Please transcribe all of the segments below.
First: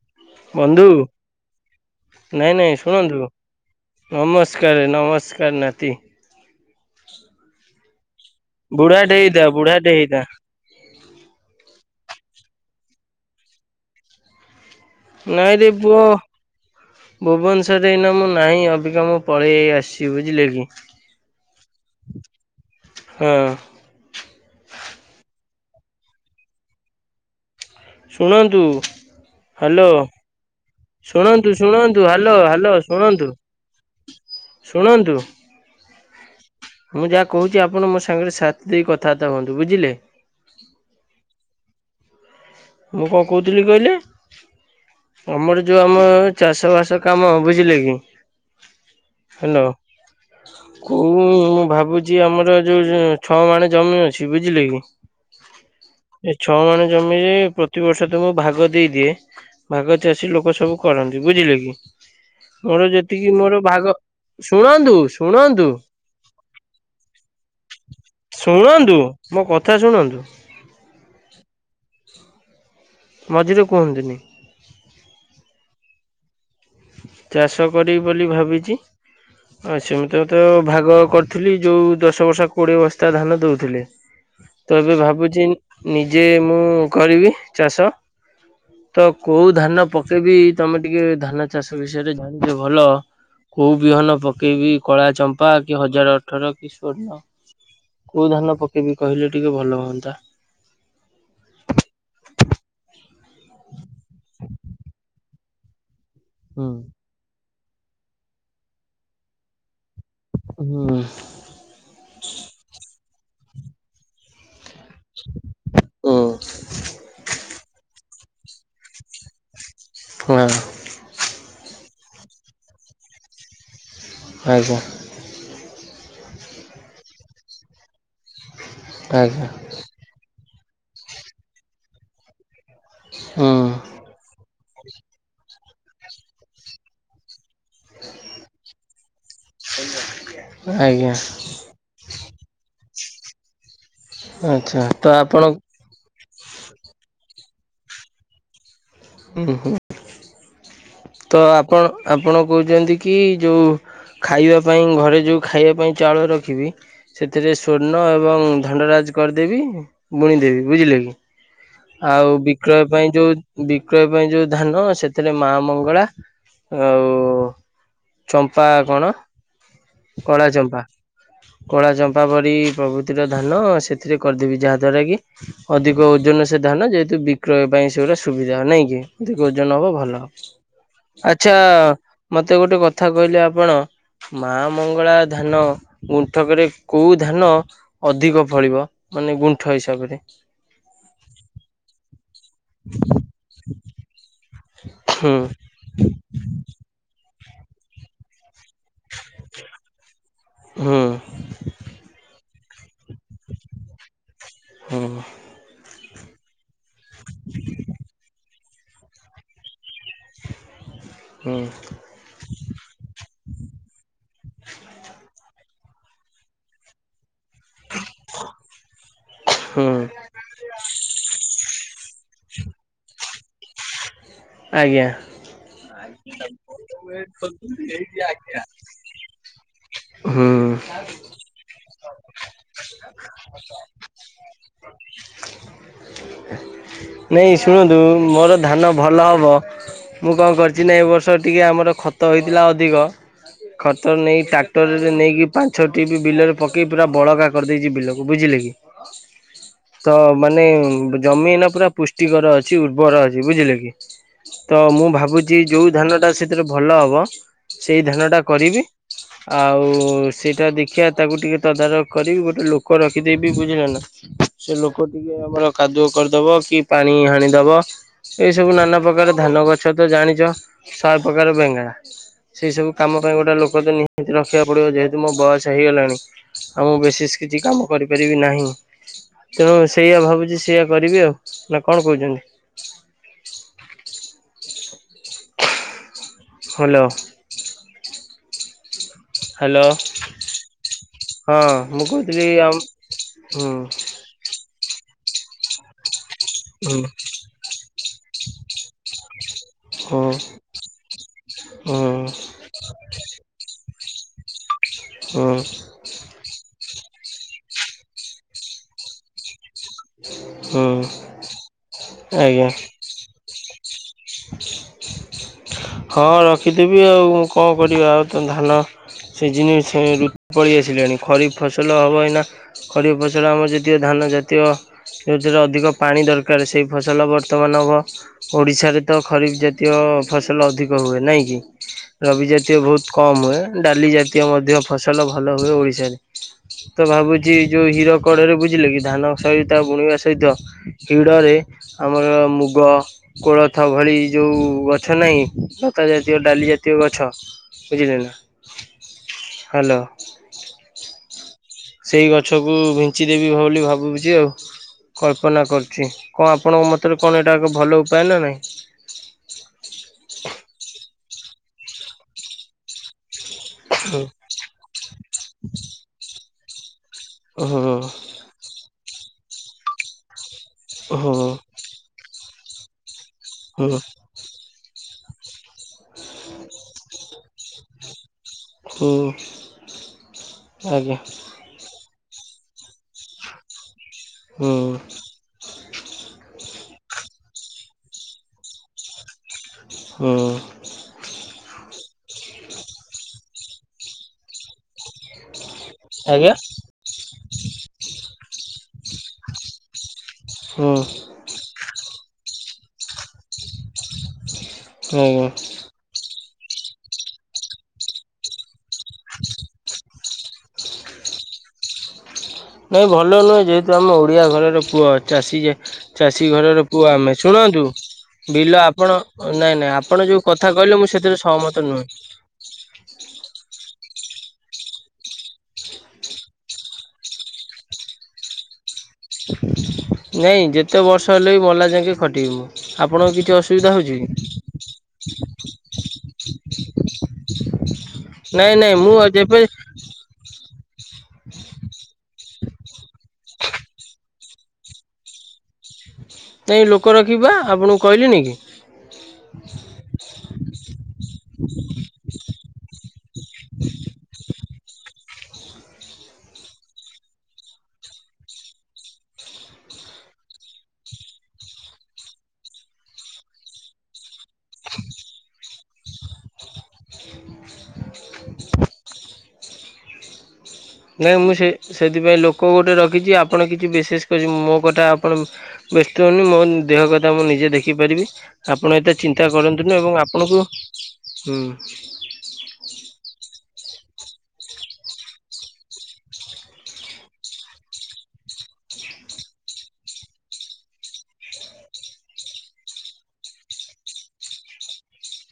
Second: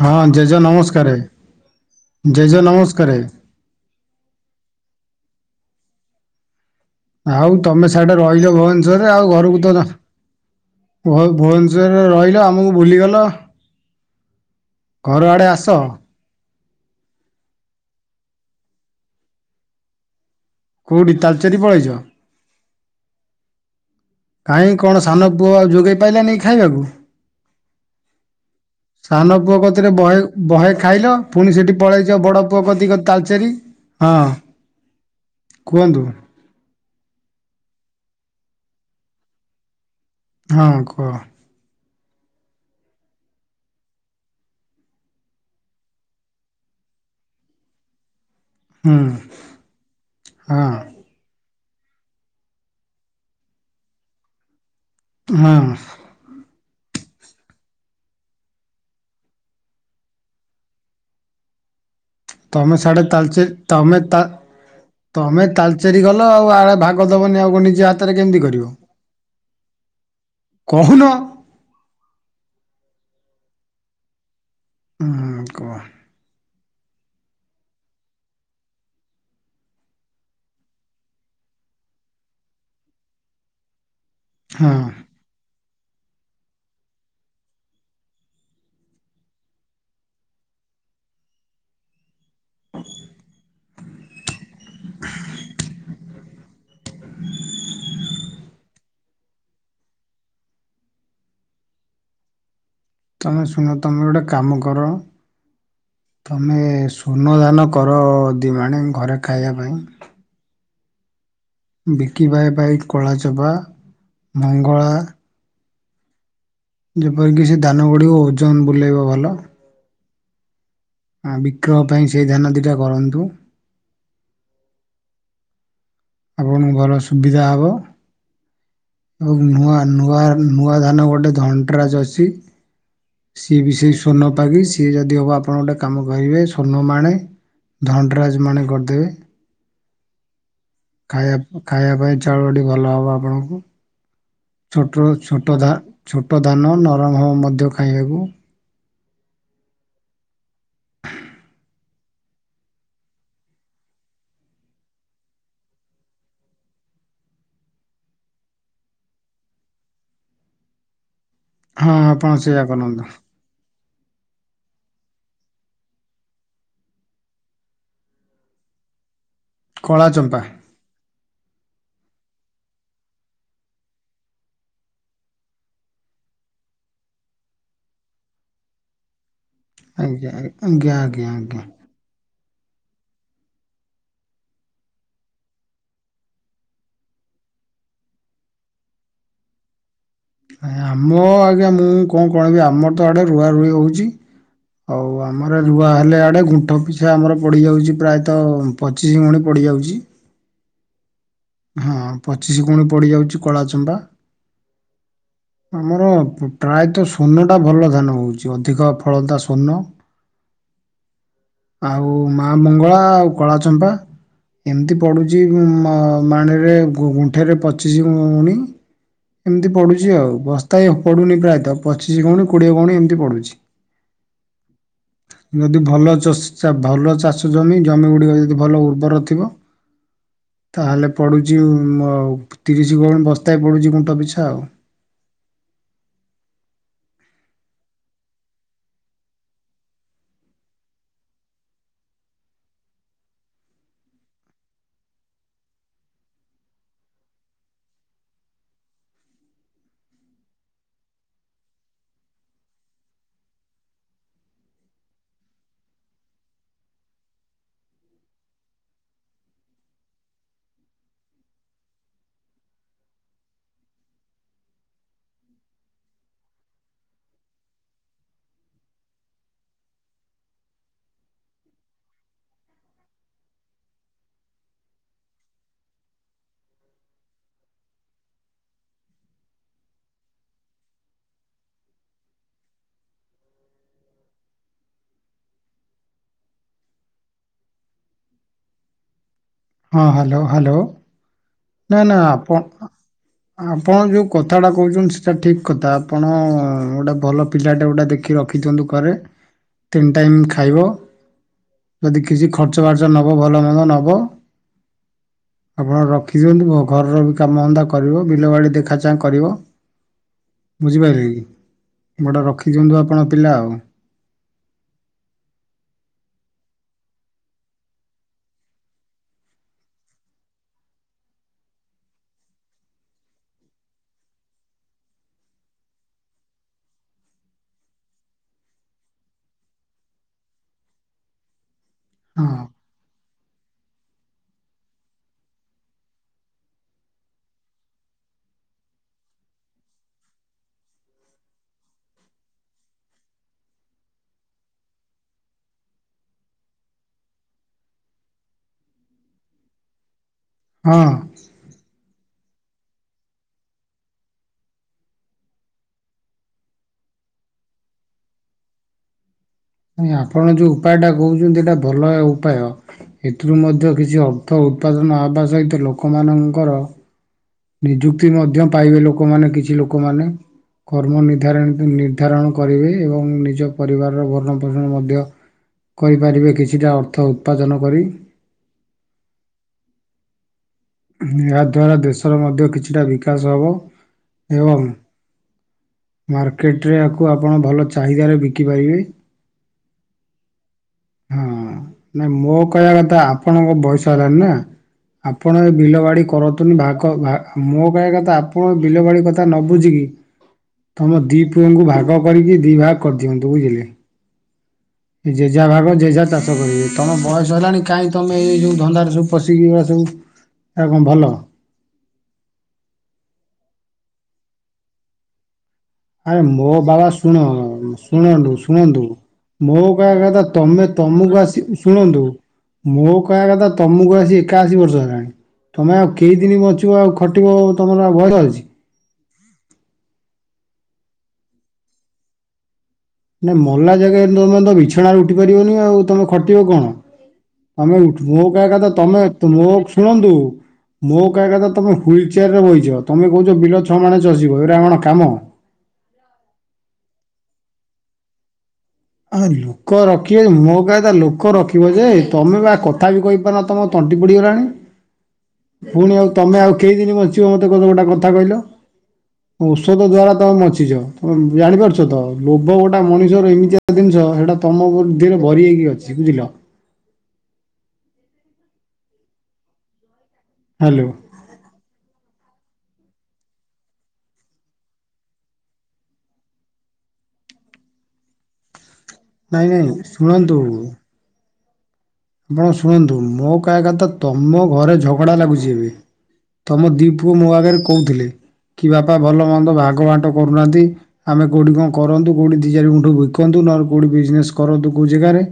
ହଁ ଜେଜ ବନ୍ଧୁ ନମସ୍କାରେ ଜେଜ ନାଇଁ ନାଇଁ ନମସ୍କାରେ ଶୁଣନ୍ତୁ। ନମସ୍କାର ନମସ୍କାର ନାତି। ଆଉ ତମେ ସେଆଡେ ରହିଯ ଭୁବନେଶ୍ଵର ରେ ବୁଢାଟେ ଆଉ ହେଇଥା ଘରକୁ ତ ବୁଢାଟେ ହେଇଥା ଭୁ ଭୁବନେଶ୍ୱରରେ ରହିଲ ଆମକୁ ଭୁଲିଗଲ। ଘର ଆଡ଼େ ଆସ ନାଇଁରେ ପୁଅ। ଭୁବନେଶ୍ୱରରେ ଏଇନା ମୁଁ ନାହିଁ ଅବିକା ମୁଁ ପଳେଇ ଆସିଚି ବୁଝିଲେ କି? କୋଉଠି ତାଲଚେରି ପଳେଇଛ? ହଁ। କାହିଁ କଣ ସାନ ପୁଅ ଯୋଗେଇ ପାଇଲାନି କି ଖାଇବାକୁ। ଶୁଣନ୍ତୁ ସାନ ପୁଅ ହ୍ୟାଲୋ କତିରେ ବହେ ବହେ ଖାଇଲ ଶୁଣନ୍ତୁ ପୁଣି ସେଠି ଶୁଣନ୍ତୁ ପଳେଇଚ ହ୍ୟାଲୋ ବଡ଼ ପୁଅ ହ୍ୟାଲୋ କତିକି ଶୁଣନ୍ତୁ। ତାଲଚେରି। ଶୁଣନ୍ତୁ? କୁହନ୍ତୁ? ମୁଁ ଯାହା କହୁଛି ଆପଣ ମୋ ସାଙ୍ଗରେ ସାଥ ଦେଇ କଥାବାର୍ତ୍ତା ହୁଅନ୍ତୁ ବୁଝିଲେ? ହଁ କୁହ? ମୁଁ କଣ କହୁଥିଲି କହିଲେ? ତମର ଯୋଉ ଆମ ଚାଷ ବାସ କାମ ବୁଝିଲେ କି? ହୁଁ। ହାଲୋ। ହଁ କୋଉ ମୁଁ ଭାବୁଛି ଆମର ଯୋଉ ଛଅ ମାଣେ ଜମି ଅଛି ବୁଝିଲେ କି? ହଁ। ଏ ଛଅ ମାଣ ଜମିରେ ପ୍ରତିବର୍ଷ ତୁମକୁ ଭାଗ ଦେଇଦିଏ। ଭାଗ ଚାଷୀ ଲୋକ ସବୁ କରନ୍ତି ବୁଝିଲେ କି? ତମେ ମୋର ସାଡେ ଯେତିକି ତାଲଚେ ମୋର ଭାଗ ତମେ ତା ଶୁଣନ୍ତୁ ତମେ ଶୁଣନ୍ତୁ ତାଲଚେରୀ ଗଲ ଆଉ ଆଡେ ଭାଗ ଦବନି ଆଉ କ ନିଜ ହାତରେ କେମି ଶୁଣନ୍ତୁ ମୋ କଥା ଶୁଣନ୍ତୁ? କହୁନ? [inaudible] ମଝିରେ କୁହନ୍ତିନି? ଉଁ କୁଅ। ଚାଷ କରିବି ବୋଲି ଭାବିଚି। ଆଁ ସେମତା ତ ଭାଗ କରିଥିଲି ଯୋଉ ଦଶ ବସ୍ତା କୋଡ଼ିଏ ବସ୍ତା ଧାନ ଦଉଥିଲେ। ହଁ ତ ଏବେ ଭାବୁଚି ନିଜେ ମୁଁ କରିବି ଚାଷ। ତ କୋଉ ଧାନ ପକେଇବି ତମେ ଟିକେ ଧାନ ଚାଷ ବିଷୟରେ ଜାଣିଛ ଭଲ। କୋଉ ବିହନ ପକେଇବି କଳା ଚମ୍ପା କି ହଜାର ଅଠର କି ସ୍ଵର୍ଣ୍ଣ। କୋଉ ଧାନ ପକେଇବି କହିଲେ ଟିକେ ଭଲ ହୁଅନ୍ତା। ତମେ ଶୁଣ ତମେ ଗୋଟେ କାମ କର ତମେ ହୁଁ। ସୁ ସ୍ଵର୍ଣଧାନ କର ଦି ମାଣେ ଘରେ ଖାଇବା ପାଇଁ। ହୁଁ। ବିକିବାଏ ପାଇଁ କଳାଚମପା ମଙ୍ଗଳା ହୁଁ। ଯେପରିକି ସେ ଧାନ ଗଡିବ ଓଜନ ବୁଲେଇବ ଭଲ। ଫୁଆଁ ହଁ ବିକ୍ରୟ ପାଇଁ ସେଇ ଧାନ ଦୁଇଟା କରନ୍ତୁ। ଆଉ କଣ? ଆପଣଙ୍କୁ ଭଲ ସୁବିଧା ହେବ ଏବଂ ଆଜ୍ଞା ନୂଆ ନୂଆ ନୂଆ ଧାନ ଗୋଟେ ଧନ୍ତାସ ଅଛି, ହୁଁ। ସିଏବି ସେଇ ସଵର୍ଣ୍ଣପାଗି ସିଏ ଯଦି ହେବ ଆପଣ ଗୋଟେ କାମ କରିବେ ସ୍ଵର୍ଣ୍ଣମାଣେ ଧନରାଜ ମାଣେ କରିଦେବେ। ସେଇ ଜ ଖାଇବା ଖାଇବା ପାଇଁ ଚାଉଳଟି ଭଲ ହବ ଆପଣଙ୍କୁ। ଆଚ୍ଛା ତ ଛୋଟ ଆପଣ ଛୋଟ ଧା ଛୋଟ ଧାନ ନରମ ହେବ ମଧ୍ୟ ଖାଇବାକୁ ହୁଁ ହୁଁ ତ ଆପଣ ଆପଣ କହୁଛନ୍ତି କି ଯୋଉ ଖାଇବା ପାଇଁ ଘରେ ଯେଉଁ ଖାଇବା ପାଇଁ ଚାଉଳ ରଖିବି ସେଥିରେ ସ୍ଵର୍ଣ୍ଣ ଏବଂ ଧଣ୍ଡରାଜ କରିଦେବି ବୁଣିଦେବି ବୁଝିଲେ କି ହଁ ଆପଣ ଆଉ ସେଇଆ ବିକ୍ରୟ କରନ୍ତୁ ପାଇଁ ଯୋଉ ବିକ୍ରୟ ପାଇଁ ଯୋଉ ଧାନ ସେଥିରେ ମା ମଙ୍ଗ ବଗଳା ଆଉ ଚମ୍ପା କଣ? କଳା ଚମ୍ପା। କଳା ଚମ୍ପା ପରି ପ୍ରଭୃତିର ଧାନ ସେଥିରେ କରିଦେବି ଯାହା ଦ୍ଵାରା କି ଅଧିକ ଓଜନ ସେ ଧାନ ଯେହେତୁ ବିକ୍ରୟ ପାଇଁ ସେଗୁଡ଼ା ସୁବିଧା ନାହିଁ କି ଦି ଓଜନ ହବ ଭଲ ଆଜ୍ଞା ଆଜ୍ଞା ଆଜ୍ଞା ହବ ଆଚ୍ଛା ଆଜ୍ଞା ମତେ ଗୋଟେ କଥା କହିଲେ ଆପଣ ମା ମଙ୍ଗଳା ଧାନ ଗୁଣ୍ଠକରେ କୋଉ ଧାନ ଅଧିକ ଫଳିବ ମାନେ ଗୁଣ୍ଠ ହିସାବରେ ଆ ଆମ ମୋ ଆଜ୍ଞା ମୁଁ କଣ କହିବିି ଆମର ତ ଆଡ଼େ ରୁଆ ରୁହି ହେଉଛି ଆଉ ହୁଁ ଆମର ରୁଆ ହେଲେ ଆଡ଼େ ଗୁଣ୍ଠ ପିଛା ଆମର ପଡ଼ିଯାଉଛି ପ୍ରାୟତଃ ପଚିଶି ଗୁଣି ପଡ଼ିଯାଉଛି। ହୁଁ। ହଁ ପଚିଶ ଗୁଣି ପଡ଼ିଯାଉଛି କଳା ଚମ୍ବା। ହୁଁ। ଆମର ପ୍ରାୟତଃ ସ୍ଵର୍ଣ୍ଣଟା ଭଲ ଧାନ ହଉଛି ଅଧିକ ଫଳନ୍ତା ସ୍ଵର୍ଣ୍ଣ ହୁଁ। ଓଉ ମା ମଙ୍ଗଳା ଆଉ କଳାଚମ୍ପା। ଏମିତି ପଡୁଛି ମାଣିରେ ଗୁଣ୍ଠରେ ପ ପଚିଶି ଗଉଣି ଏମିତି ହୁଁ ପଡ଼ୁଛି ଆଉ। ବସ୍ତା ପଡୁନି ପ୍ରାୟତଃ ପଚିଶ ଗଉନି କୋଡିଏ ଗୌନି ଏମିତି ପଡୁଛି। ଆଜ୍ଞା। ଯଦି ଭଲ ଚ ଭଲ ଚାଷ ଜମି ଜମି ଗୁଡ଼ିକ ଯଦି ଭଲ ଉର୍ବର ଥିବ। ହୁଁ ତାହେଲେ ପଡୁଛି ପ ତିରିଶ ଗୁଣ ବସ୍ତାଏ ପଡୁଛି ଗୁଣ୍ଟ ପିଛା ଆଉ। [inaudible] ନାଇ ଶୁଣନ୍ତୁ ମୋର ଧାନ ଭଲ ହବ ମୁଁ କଣ କରିଛି ନା ଏ ବର୍ଷ ଟିକେ ଆମର ଖତ ହେଇଥିଲା ଅଧିକ ଖତ ନେଇ ଟା ଟରରେ ନେଇକି ପାଛଟି ବି ବିଲରେ ପକେଇ ପୁରା ବଳକା କରିଦେଇଛି ବିଲକୁ ବୁଝିଲେ କି ତ ମାନେ ଜମି ଏଇନା ପୁରା ପୁଷ୍ଟିକର ଅଛି ଉର୍ବର ଅଛି ବୁଝିଲେ କି। ତ ମୁଁ ଭାବୁଛି ଯେଉଁ ଧାନଟା ସେଥିରେ ଭଲ ହେବ ସେଇ ଧାନଟା କରିବି। ଆଉ ସେଇଟା ଦେଖିବା ତାକୁ ଟିକେ ତଦାରଖ କରି ଗୋଟେ ଲୋକ ରଖିଦେଇବି ବୁଝିଲ ନା। ସେ ଲୋକ ଟିକେ ଆମର କାଦୁଅ କରିଦବ କି ପାଣି ହାଣିଦବ ଏଇ ସବୁ ନାନା ପ୍ରକାର ଧାନ ଗଛ ତ ଜାଣିଛ ସ ପ୍ରକାର ବେଙ୍ଗେରା ସେଇ ସବୁ କାମ ପାଇଁ ଗୋଟେ ଲୋକ ତ ନିହାତି ରଖିବାକୁ ପଡିବ ଯେହେତୁ ମୋ ବୟସ ହେଇଗଲାଣି ଆଉ ମୁଁ ବେଶି କିଛି କାମ କରିପାରିବି ନାହିଁ। ତେଣୁ ସେଇଆ ଭାବୁଛି ସେଇଆ କରିବି ଆଉ, ନା କଣ କହୁଚନ୍ତି? ହାଲୋ। ହ୍ୟାଲୋ। ହଁ ହାଲୋ-ହାଲୋ ହଁ ମୁଁ ନା-ନା କହୁଥିଲି ଆମ୍ ହୁଁ ଆପଣ-ଆପଣ ଯୋଉ କଥାଟା କହୁଚନ୍ତି ସେଇଟା ଠିକ୍ କଥା, ଆପଣ ହୁଁ ଗୋଟେ ଭଲ ପିଲାଟା ଗୋଟା ଦେଖି ରଖିଦିଅନ୍ତୁ ଘରେ। ତିନି ହୁଁ ଟାଇମ୍ ଖାଇବ, ହୁଁ ଯଦି କିଛି ଖର୍ଚ୍ଚ ବାର୍ଚ ନବ ଭଲ ମନ୍ଦ ନବ। ହୁଁ। ଆପଣ ରଖି ଦିଅନ୍ତୁ, ଘରର ବି କାମଧନ୍ଦା କରିବ ବିଲ ବାଡ଼ି ଦେଖା ଚାନ୍ହା କରିବ। ହୁଁ ବୁଝିପାରିଲେ କି ଗୋଟେ ରଖିଦିଅନ୍ତୁ ଆପଣ ପିଲା ଆଉ। ହ ହଁ ରଖିଦେବି ଆଉ କଣ କରିବା ଆଉ ତ ଧାନ ସିଜିନି [unintelligible] ପଳେଇ ଆସିଲାଣି ଖରିଫ୍ ଫସଲ ହବ ଏଇନା। ଖରିଫ୍ ଫସଲ ଆମର ଯେତିକ ଧାନ ଜାତୀୟ ଯେଉଁଥିରେ ଅଧିକ ପାଣି ଦରକାର୍ ସେଇ ଫସଲ ବର୍ତ୍ତମାନ୍ ହବ। ଓଡ଼ିଶାରେ ତ ଖରିଫ୍ ଜାତୀୟ ଫସଲ ଅଧିକ ହୁଏ ନାଇଁକି ରବି ହଁ ଜାତୀୟ ବହୁତ୍ କମ୍ ହୁଏ, ଡାଲି ଜାତୀୟ ମଧ୍ୟ ଫସଲ ଭଲ ହୁଏ ଓଡ଼ିଶାରେ। ତ ଭାବୁଚି ଯୋଉ ହୀର କଡରେ ବୁଝିଲେ କି ଧାନ [unintelligible] ବୁଣିବା ସହିତ ହିଡ଼ରେ ଆମର ମୁଗ କୋଳଥ ଭଳି ଯୋଉ ଗଛ ଗଛ ନାହିଁ ଲତା ଜାତୀୟ ଡାଲି ଜାତୀୟ ଗଛ ବୁଝିଲେନା। ହାଲୋ। ହଁ। ସେଇ ଗଛକୁ ବିଞ୍ଚି ଦେବି ବୋଲି ଭାବୁଚି ଆଉ। କଳ୍ପନା କରୁଛି, କଣ ଆପଣଙ୍କ ମତରେ କଣ ଏଇଟା ଏକ ଭଲ ଉପାୟ ନା ନାଇଁ? ନାଇଁ ଆପଣ ଯୋଉ ଉପାୟଟା କହୁଛନ୍ତି ଏଇଟା ଭଲ ଉପାୟ, ଏଥିରୁ ମଧ୍ୟ କିଛି ଅ ହୁଁ ର୍ଥ ଉତ୍ପାଦନ ହବା ସହିତ ଲୋକମାନଙ୍କର ନିଯୁକ୍ତି ମଧ୍ୟ ପାଇବେ ଲୋକମାନେ କିଛି ଲୋକମାନେ, କର୍ମ ହୁଁ ନିର୍ଦ୍ଧାରଣ ନିର୍ଦ୍ଧାରଣ କରିବେ ଏବଂ ନିଜ ହୁଁ ପରିବାରର ଭରଣ ପୋଷଣ ମଧ୍ୟ କରିପାରିବେ କିଛିଟା ଅର୍ଥ ଉତ୍ପାଦନ କରି। ହୋ। ଏହାଦ୍ୱାରା ଦେଶର ମଧ୍ୟ କିଛିଟା ବିକାଶ ହବ। ହଁ। ମାର୍କେଟରେ ଆକୁ ଆପଣ ଭଲ ଚାହିଦାରେ ବିକିପାରିବେ। ହଁ। ହଁ ନାଇଁ ମୋ କହିବା କଥା ଆପଣଙ୍କ ବୟସ ହେଲାଣି ନା? ଆପଣ ଏ ବିଲ ବାଡ଼ି ଆଜ୍ଞା କରତୁନି ଭଗ ମୋ କହଆ କଥା ଆପଣ ବିଲ ବାଡ଼ି କଥା ନ ବୁଝିକି ହୁଁ ତୁମ ଦି ପୁଅଙ୍କୁ ଭାଗ କରିକି ଦି ଭାଗ କରିଦିଅନ୍ତୁ ବୁଝିଲେ। ହଁ ବା। ଯେଝା ଭାଗ ଯେଝା ଚାଷ କରିବେ, ତମ ବୟସ ହେଲାଣି କାଇଁ ତମେ ଏଇ ଯୋଉ ଧନ୍ଦାରେ ସବୁ ପଶିକି ଏଇଗୁରା ସବୁ [unintelligible] ଭଲ? ନାଇଁ ଭଲ ନୁହେଁ, ଯେହେତୁ ଆମ ଓଡ଼ିଆ ଘରର ପୁଅ ଚାଷୀ ଯେ ଆରେ ଚାଷୀ ମୋ ଘରର ବାବା ପୁଅ ଆମେ ଶୁଣ ଶୁଣନ୍ତୁ ବିଲ ଶୁଣନ୍ତୁ-ଶୁଣନ୍ତୁ ଆପଣ ନାଇଁ ମୋ ନାଇଁ କହଆ ଆପଣ ଯୋଉ କଥା ତମେ କହିଲେ ମୁଁ ସେଥିରେ ତମୁକୁ ଆସି ସହମତ ନୁହେଁ। ଶୁଣନ୍ତୁ ମୋ କହିଆ କଥା ତମୁଁକୁ ଆସି ଏକାଅଶୀ ବର୍ଷ ହେଲାଣି। ତମେ ଆଉ କେଇଦିନି ବଞ୍ଚିବ ଆଉ ଖଟିବ ତମର ଆଉ ବୟସ ଅଛି? ନାଇଁ ଯେତେ ବର୍ଷ ହେଲେ ବି ମଲା ଯାଙ୍କେ ଖଟିବି ମୁଁ। ଆପଣଙ୍କ ନା କିଛି ମଲା ଅସୁବିଧା ହେଉଛି କି? [unintelligible] ବିଛଣାରୁ ଉଠି ପାରିବନି ଆଉ ତମେ ଖଟିବ କଣ ତମେ ମୋ କହିଆ ନାଇଁ କଥା ନାଇଁ ମୁଁ ତମେ ଯେବେ ମୋ ଶୁଣନ୍ତୁ ମୋ କାହିଆ କଥା ତମେ ହ୍ୱିଲ ଚେୟାର ରେ ବଇଚ, ତମେ କହୁଛ ବିଲ ଛଅ ମାଣେ ଚସିବ ଏଇଗୁରା କଣ କାମ? ନାଇଁ ଲୋକ ରଖିବା ଆପଣଙ୍କୁ କହିଲିନି କି? ଆ ଲୋକ ରଖିବେ ମୋ କହିବା କଥା ଲୋକ ରଖିବ ଯେ ତମେ ପା କଥା ବି କହିପାରନ ତମ ତଣ୍ଟି ପୋଡ଼ିଗଲାଣି। ପୁଣି ଆଉ ତମେ ଆଉ କେଇଦିନ ବଞ୍ଚିବ ମତେ ଗୋଟେ କଥା କହିଲ? ଔଷଧ ଦ୍ଵାରା ତମେ ବଞ୍ଚିଛ ତମେ ଜାଣିପାରୁଛ ତ ଲୋଭ ଗୋଟେ ମଣିଷର ଏମିତିଆ ଜିନିଷ ହେଟା ତମ ବୁଦ୍ଧି ରେ ଭରି ହେଇକି ଅଛି ବୁଝିଲ। ହ୍ୟାଲୋ ନାଇଁ ମୁଁ ସେ ସେଥିପାଇଁ ଲୋକ ଗୋଟେ ରଖିଛି ଆପଣ କିଛି ବିଶେଷ କରି ମୋ କଥା ଆପଣ ବ୍ୟସ୍ତ ହୁହନି ମୋ ଦେହ କଥା ମୁଁ ନିଜେ ଦେଖିପାରିବି। ଆପଣ ଏତେ ଚିନ୍ତା ନାଇଁ ନାଇଁ କରନ୍ତୁନି ଏବଂ ଶୁଣନ୍ତୁ ଆପଣଙ୍କୁ ହୁଁ। ଆପଣ ଶୁଣନ୍ତୁ ମୋ କାହିବା କଥା ତମ ଘରେ ଝଗଡ଼ା ଲାଗୁଛି ଏବେ। ତମ ଦି ପୁଅ ମୋ ଆଗରେ କହୁଥିଲେ କି ବାପା ଭଲ ମନ୍ଦ ଭାଗ ବାଣ୍ଟ କରୁନାହାନ୍ତି। ଆମେ କୋଉଠି କଣ କରନ୍ତୁ କଉଠି ଦିା ଚାରି ଗୁଣ୍ଠୁ ବିକନ୍ତୁ ନହେଲେ କୋଉଠି ବିଜନେସ କରନ୍ତୁ କୋଉ ଜେଗାରେ।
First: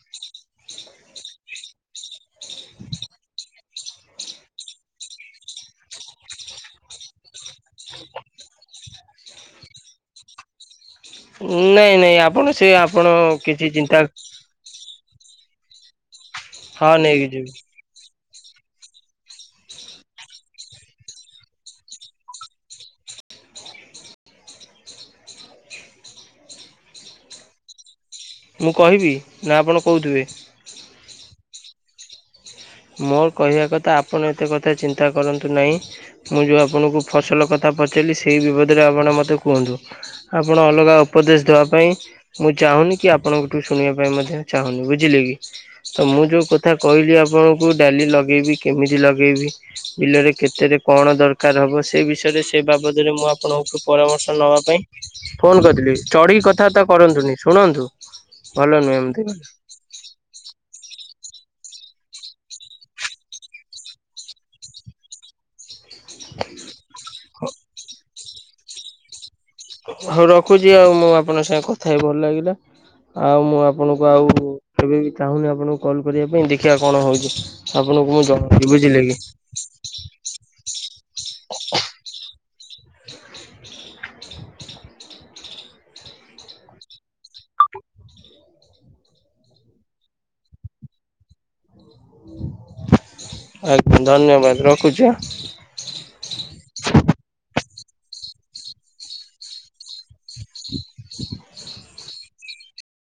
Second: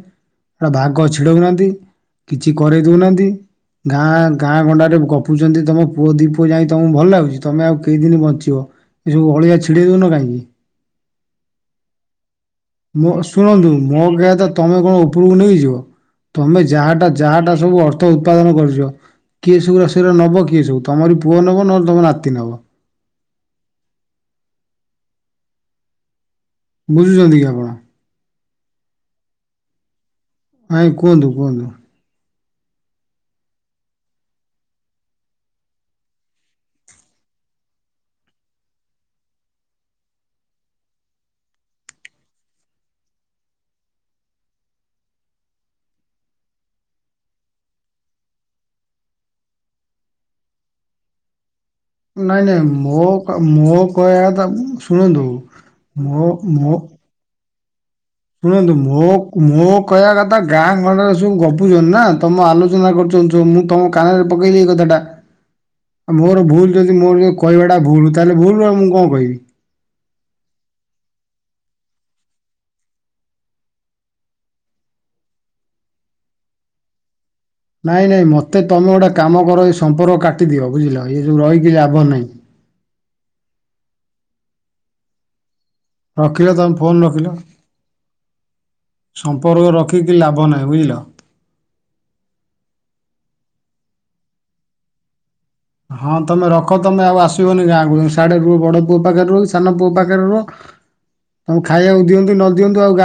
ଭାଗ ଛିଡଉନାହାନ୍ତି କିଛି କରେଇ ଦଉନାହାନ୍ତି। ଗାଁ ଗାଁ ଗଣ୍ଡାରେ ଗପୁଛନ୍ତି ତମ ପୁଅ ଦିଇ ପୁଅ ଯାଇ ତମକୁ ଭଲ ଲାଗୁଛି ତମେ ଆଉ କେଇଦିନ ବଞ୍ଚିବ। ଏସବୁ ଅଳିଆ ଛିଡେଇ ଦଉନ କାହିଁକି? ନାଇଁ ନାଇଁ ଆପଣ ସେ ଆପଣ ମୋ କିଛି ଶୁଣନ୍ତୁ ମୋ ଚିନ୍ତା କହିବା କଥା ତମେ କଣ ଉପରକୁ ନେଇକିଯିବ ତମେ ହଁ ଯାହାଟା ନେଇକି ଯିବି ଯାହାଟା ସବୁ ଅ ର୍ଥ ଉତ୍ପାଦନ କରିଛ କିଏ ସବୁରା ସେରା ନବ କିଏ ସବୁ ତମରି ପୁଅ ନବ ନହେଲେ ତମ ନାତି ନବ। ବୁଝୁଛନ୍ତି କି ଆପଣ? ମୁଁ କହିବି ନା ଆପଣ କହୁଥିବେ? ଆାଇଁ କୁହନ୍ତୁ କୁହନ୍ତୁ। ମୋର କହିବା କଥା ଆପଣ ଏତେ କଥା ଚିନ୍ତା କରନ୍ତୁ ନାହିଁ। ମୁଁ ଯୋଉ ଆପଣଙ୍କୁ ଫସଲ କଥା ପଚାରିଲି ସେଇ ବିବଦରେ ଆପଣ ମୋତେ କୁହନ୍ତୁ। ଆପଣ ଅଲଗା ଉପଦେଶ ଦେବା ପାଇଁ ମୁଁ ଚାହୁଁନି କି ଆପଣଙ୍କ ଠୁ ଶୁଣିବା ପାଇଁ ମଧ୍ୟ ଚାହୁଁନି ବୁଝିଲେ କି? ତ ମୁଁ ଯୋଉ କଥା କହିଲି ଆପଣ କୋଉ ଡାଲି ଲଗେଇବି କେମିତି ଲଗେଇବି ବିଲରେ କେତେରେ କଣ ଦରକାର ହବ ସେ ବିଷୟରେ ନାଇଁ ସେ ନାଇଁ ମୋ ବାବଦରେ ମୁଁ କ- ମୋ ଆପଣଙ୍କୁଠୁ କହିବା ପରାମର୍ଶ କଥା ନେବା ପାଇଁ ଶୁଣନ୍ତୁ ଫୋନ କରିଥିଲି ମୋ ଚଢ଼ିକି ମୋ କଥାବାର୍ତ୍ତା କରନ୍ତୁନି। ଶୁଣନ୍ତୁ। ଶୁଣନ୍ତୁ ଭଲ ନୁହେଁ ଏମିତି। ମୁଁକ୍ ମୁଁକ୍ କହିବା କଥା ଗାଁ ଗଣ୍ଡରେ ସବୁ ଗପୁଛଛନ୍ତି ନା ତମ ଆଲୋଚନା କରୁଛନ୍ତି ସବୁ ମୁଁ ତମ କାନରେ ପକେଇଲି ଏଇ କଥାଟା। ହ [unintelligible] ଆ ମୋର ଭୁଲ ଯଦି ମୋର କହିବାଟା ଭୁଲ ତାହେଲେ ଭୁଲ ଆଉ ମୁଁ କଣ କହିବି। ହଉ ରଖୁଛି ଆଉ ମୁଁ ଆପଣଙ୍କ ସାଙ୍ଗେ କଥା ହେଇ ଭଲ ଲାଗିଲା। ଆଉ ମୁଁ ଆପଣଙ୍କୁ ଆଉ କେବେ ବି ଚାହୁଁନି ଆପଣଙ୍କୁ କଲ କରିବା ପାଇଁ ଦେଖିବା କଣ ହଉଛି। ନାଇଁ ଆପଣଙ୍କୁ ମୁଁ ନାଇଁ ମତେ ଜଣେଇବି ତମେ ବୁଝିଲେ ଗୋଟେ କି କାମ କର ଏ ସମ୍ପର୍କ କାଟିଦିଅ ବୁଝିଲ ଇଏ ଯୋଉ ରହିକି ଲାଭ ନାହିଁ। ରଖିଲ ତମ ଫୋନ୍ ରଖିଲ। ସମ୍ପର୍କ ରଖିକି ଲାଭ ନାହିଁ ବୁଝିଲ। ଆଜ୍ଞା ଧନ୍ୟବାଦ ରଖୁଛି ହାଁ। ହଁ ତମେ ରଖ ତମେ ଆଉ ଆସିବନି ଗାଁକୁ ସାଢେ ରୁହ ବଡ ପୁଅ ପାଖରେ ରୁହ କି ସାନ ପୁଅ ପାଖରେ ରୁହ। [unintelligible] ତମକୁ ଖାଇବାକୁ ଦିଅନ୍ତୁ କି ନ ଦିଅନ୍ତୁ ଆଉ ଗାଁ